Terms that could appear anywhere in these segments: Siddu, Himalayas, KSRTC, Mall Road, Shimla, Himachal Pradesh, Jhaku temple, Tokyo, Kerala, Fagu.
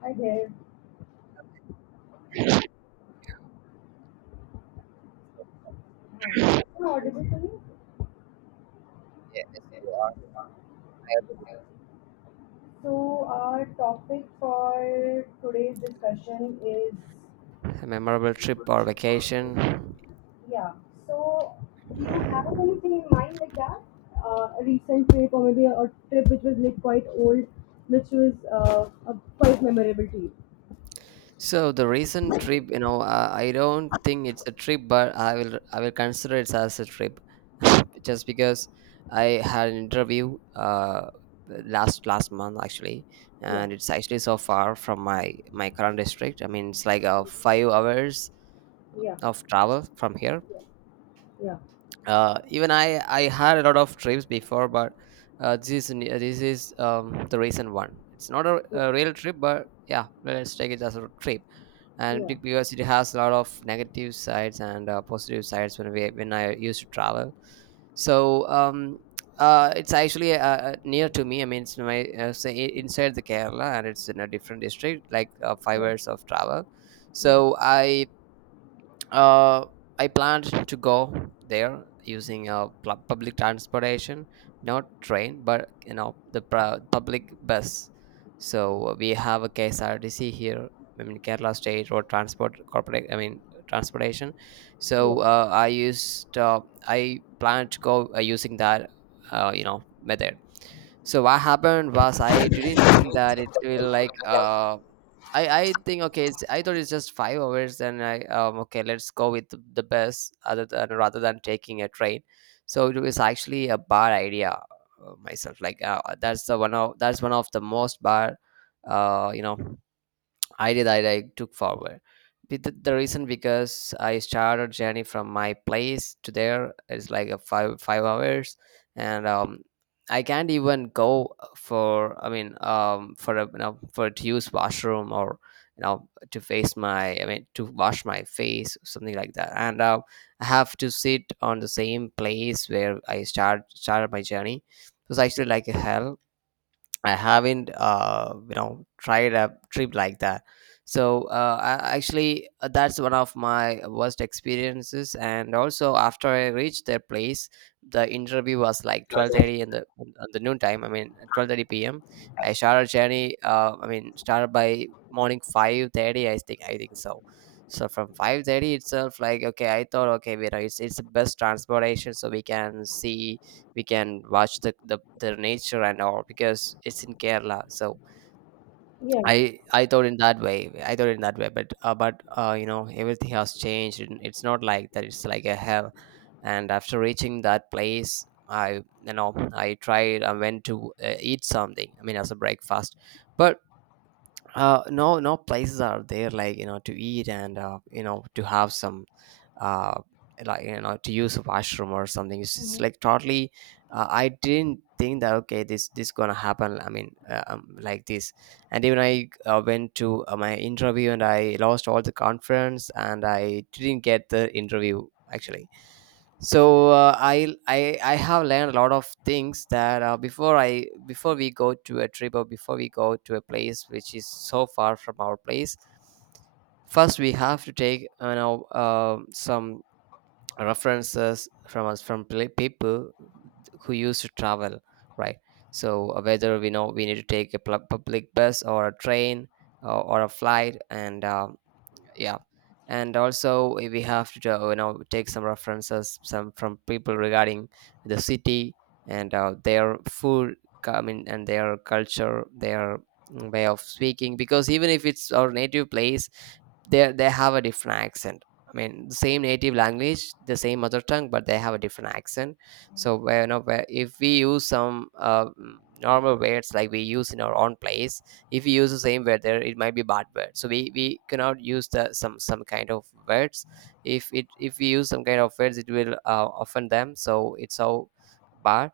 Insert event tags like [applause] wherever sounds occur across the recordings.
Hi there. Hi. Am I audible to you? So our topic for today's discussion is, A memorable trip or vacation. yeah. So do you have anything in mind like that? A recent trip or maybe a trip which was like quite old, which was quite memorable to you. So the recent trip, I don't think it's a trip, but I will consider it as a trip [laughs] just because I had an interview last month actually. Yeah. And it's actually so far from my current district. I mean, it's like 5 hours Yeah. of travel from here. Yeah. Yeah. Even I had a lot of trips before, but this is the recent one. It's not Yeah. a real trip, but yeah, let's take it as a trip. Yeah. Because it has a lot of negative sides and positive sides when we when I used to travel, so um, it's actually near to me. I mean, it's my inside the Kerala, and it's in a different district, like five Yes. hours of travel. Yeah. So uh, I planned to go there using public transportation, not train, but you know, the public bus. So we have a KSRTC here. I mean, Kerala State Road Transport Corporate. I mean transportation. So I planned to go using that method. So what happened was, I didn't think that it will like I think okay I thought it's just 5 hours. Then I okay, let's go with the bus other than, rather than taking a train. So it was actually a bad idea myself, like that's one of the most bad uh you know I did. I took forward. With the reason, because I started journey from my place to there. It's like a five hours, and I can't even go for. I mean, for a, you know, for to use washroom or you know, to face my. I mean, to wash my face, something like that. And I have to sit on the same place where I started my journey. It was actually like a hell. I haven't, tried a trip like that. So that's one of my worst experiences. And also, after I reached their place, the interview was like 12:30 in the noon time. I mean, 12:30 p.m. I started journey. I mean, started by morning 5:30. I think so. So from 5:30 itself, like okay, I thought okay, you know, it's the best transportation, so we can watch the nature and all, because it's in Kerala. So Yes. I thought in that way. But you know, everything has changed. And It's not like that. It's like a hell. And after reaching that place, I you know I tried. I went to eat something. I mean, as a breakfast, but no places are there like, you know, to eat, and to have some uh, to use a washroom or something. It's Yeah. like totally I didn't think that okay, this gonna happen. I mean, like this. And even I went to my interview, and I lost all the conference, and I didn't get the interview, actually. So I have learned a lot of things that before we go to a trip or before we go to a place which is so far from our place. First we have to take, you know, some references from us, from people who used to travel, right? So whether we know we need to take a public bus or a train, or a flight, and yeah. And also we have to take some references, some from people regarding the city, and their food. I mean, and their culture, their way of speaking, because even if it's our native place, they have a different accent. I mean the same native language, the same mother tongue, but they have a different accent. So where, you know, where if we use some normal words like we use in our own place, if you use the same word there, it might be bad word. So we cannot use the some kind of words. If it if we use some kind of words, it will offend them. So it's so bad.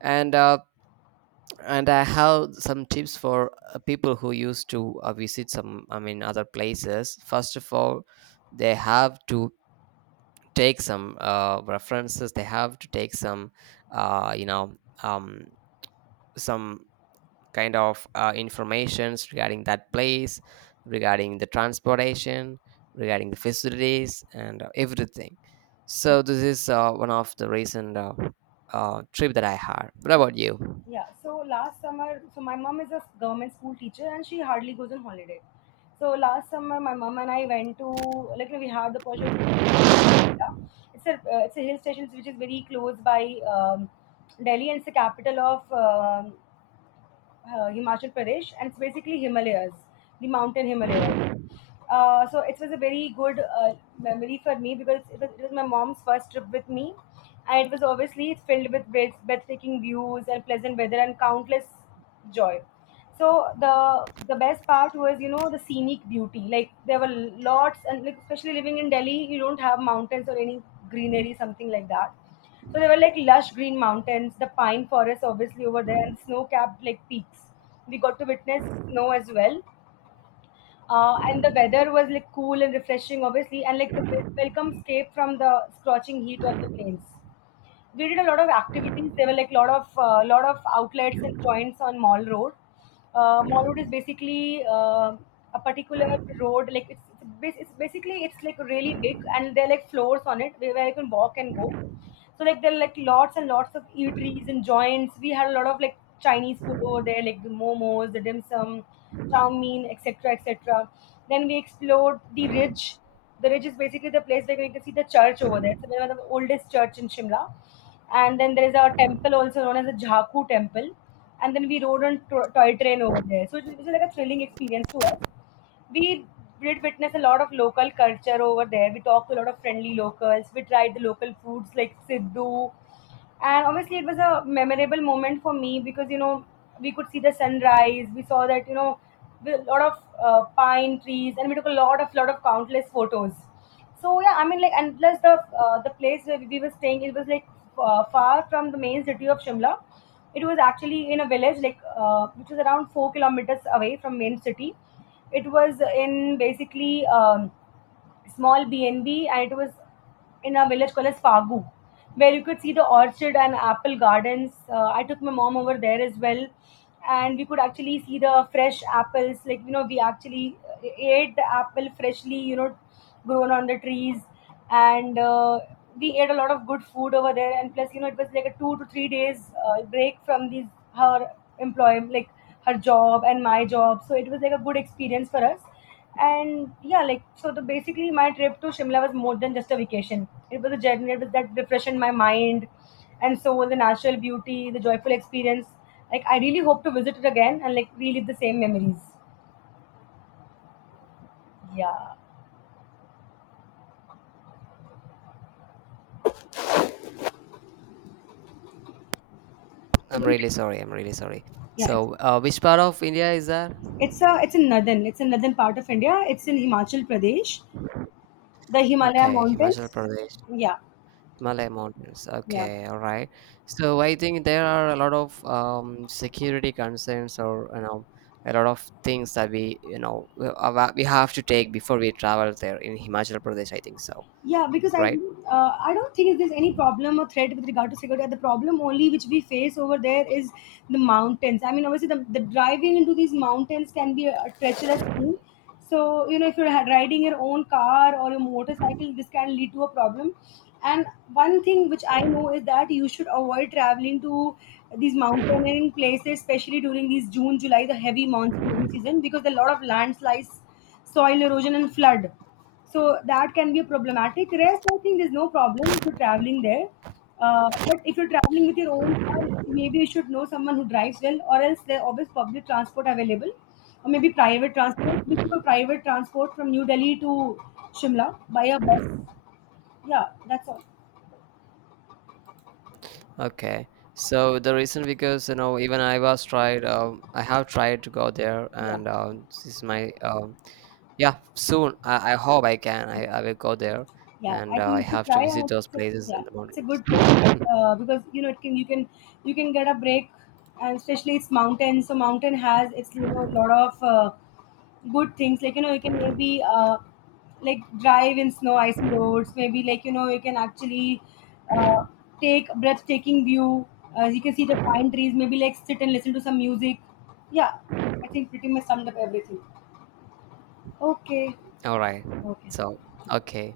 And and I have some tips for people who used to visit some, I mean, other places. First of all, they have to take some references. They have to take some uh, you know um, some kind of informations regarding that place, regarding the transportation, regarding the facilities, and everything. So this is one of the recent trip that I had. What about you? Yeah, so last summer, so my mom is a government school teacher and she hardly goes on holiday. So last summer, my mom and I went to, like, we had the pleasure to, yeah, it's a hill station which is very close by Delhi, and it's the capital of Himachal Pradesh, and it's basically Himalayas, the mountain Himalayas. So it was a very good memory for me because it was my mom's first trip with me, and it was obviously it's filled with breathtaking views and pleasant weather and countless joy. So the best part was the scenic beauty. Like, there were lots, and, like, especially living in Delhi, you don't have mountains or any greenery, something like that. So there were like lush green mountains, the pine forests obviously over there, and snow-capped like peaks. We got to witness snow as well, and the weather was like cool and refreshing, obviously, and like the welcome escape from the scorching heat of the plains. We did a lot of activities. There were like lot of outlets and joints on Mall Road. Mall Road is basically a particular road. Like, it's basically it's like really big, and there are like floors on it where you can walk and go, so like there are like lots and lots of eateries and joints. We had a lot of like Chinese food over there, like the momos, the dim sum, chow mein, etc., etc. Then we explored the ridge. The ridge is basically the place where you can see the church over there. So one of the oldest church in Shimla. And then there is a temple also known as the Jhaku temple. And then we rode on toy train over there. So it was like a thrilling experience to us. We did witness a lot of local culture over there. We talked to a lot of friendly locals. We tried the local foods like Siddu, and honestly it was a memorable moment for me because we could see the sunrise. We saw that a lot of pine trees, and we took a lot of countless photos. So, yeah, I mean, like, and plus, the place where we were staying, it was like far from the main city of Shimla. It was actually in a village, like, which was around 4 kilometers away from main city. It was in, basically, small B&B, and B, and it was in a village called as Fagu, where you could see the orchard and apple gardens. I took my mom over there as well, and we could actually see the fresh apples. Like, we actually ate the apple freshly, grown on the trees, and we ate a lot of good food over there. And plus, it was like a 2 to 3 days break from these, her employment, like her job and my job. So it was like a good experience for us. And, yeah, like, so, the basically, my trip to Shimla was more than just a vacation. It was a journey that refreshed my mind and soul, the natural beauty, the joyful experience. Like, I really hope to visit it again and, like, relive the same memories. Yeah. I'm really sorry. I'm really sorry. Yeah, So, which part of India is that? it's a it's in northern part of India. It's in Himachal Pradesh, the Himalaya Okay, Himachal mountains. Pradesh. Yeah. Malay Mountains. Yeah. Okay, all right. So I think there are a lot of security concerns, or you know, a lot of things that we have to take before we travel there in Himachal Pradesh. I think so, Yeah, because I right? uh, I don't think there's any problem or threat with regard to security. The problem only which we face over there is the mountains. I mean, obviously, the driving into these mountains can be a treacherous thing. So, if you're riding your own car or your motorcycle, this can lead to a problem. And one thing which I know is that you should avoid traveling to these mountaineering places, especially during these June, July, the heavy monsoon rainy season, because there are a lot of landslides, soil erosion, and flood. So that can be problematic. Rest, I think there's no problem if you're traveling there. But if you're traveling with your own car, maybe you should know someone who drives well, or else there are always public transport available, or maybe private transport. We took Hmm. a private transport from New Delhi to Shimla by a bus. Yeah, that's all. Okay. So the reason, because you know, even I was tried. I have tried to go there, Yeah, and this is my yeah. Soon I hope I can. Yeah, I will go there, yeah. and I think I you should have to try, visit and those it's a, places yeah, in the it's a mountains. good place. Because it can you can you can get a break, and especially it's mountain. So mountain has it's a lot of good things, like you can maybe like drive in snow icing roads, maybe like you can actually uh, take a breathtaking view, you can see the pine trees, maybe like sit and listen to some music. Yeah, I think pretty much summed up everything. Okay. All right. Okay. So okay.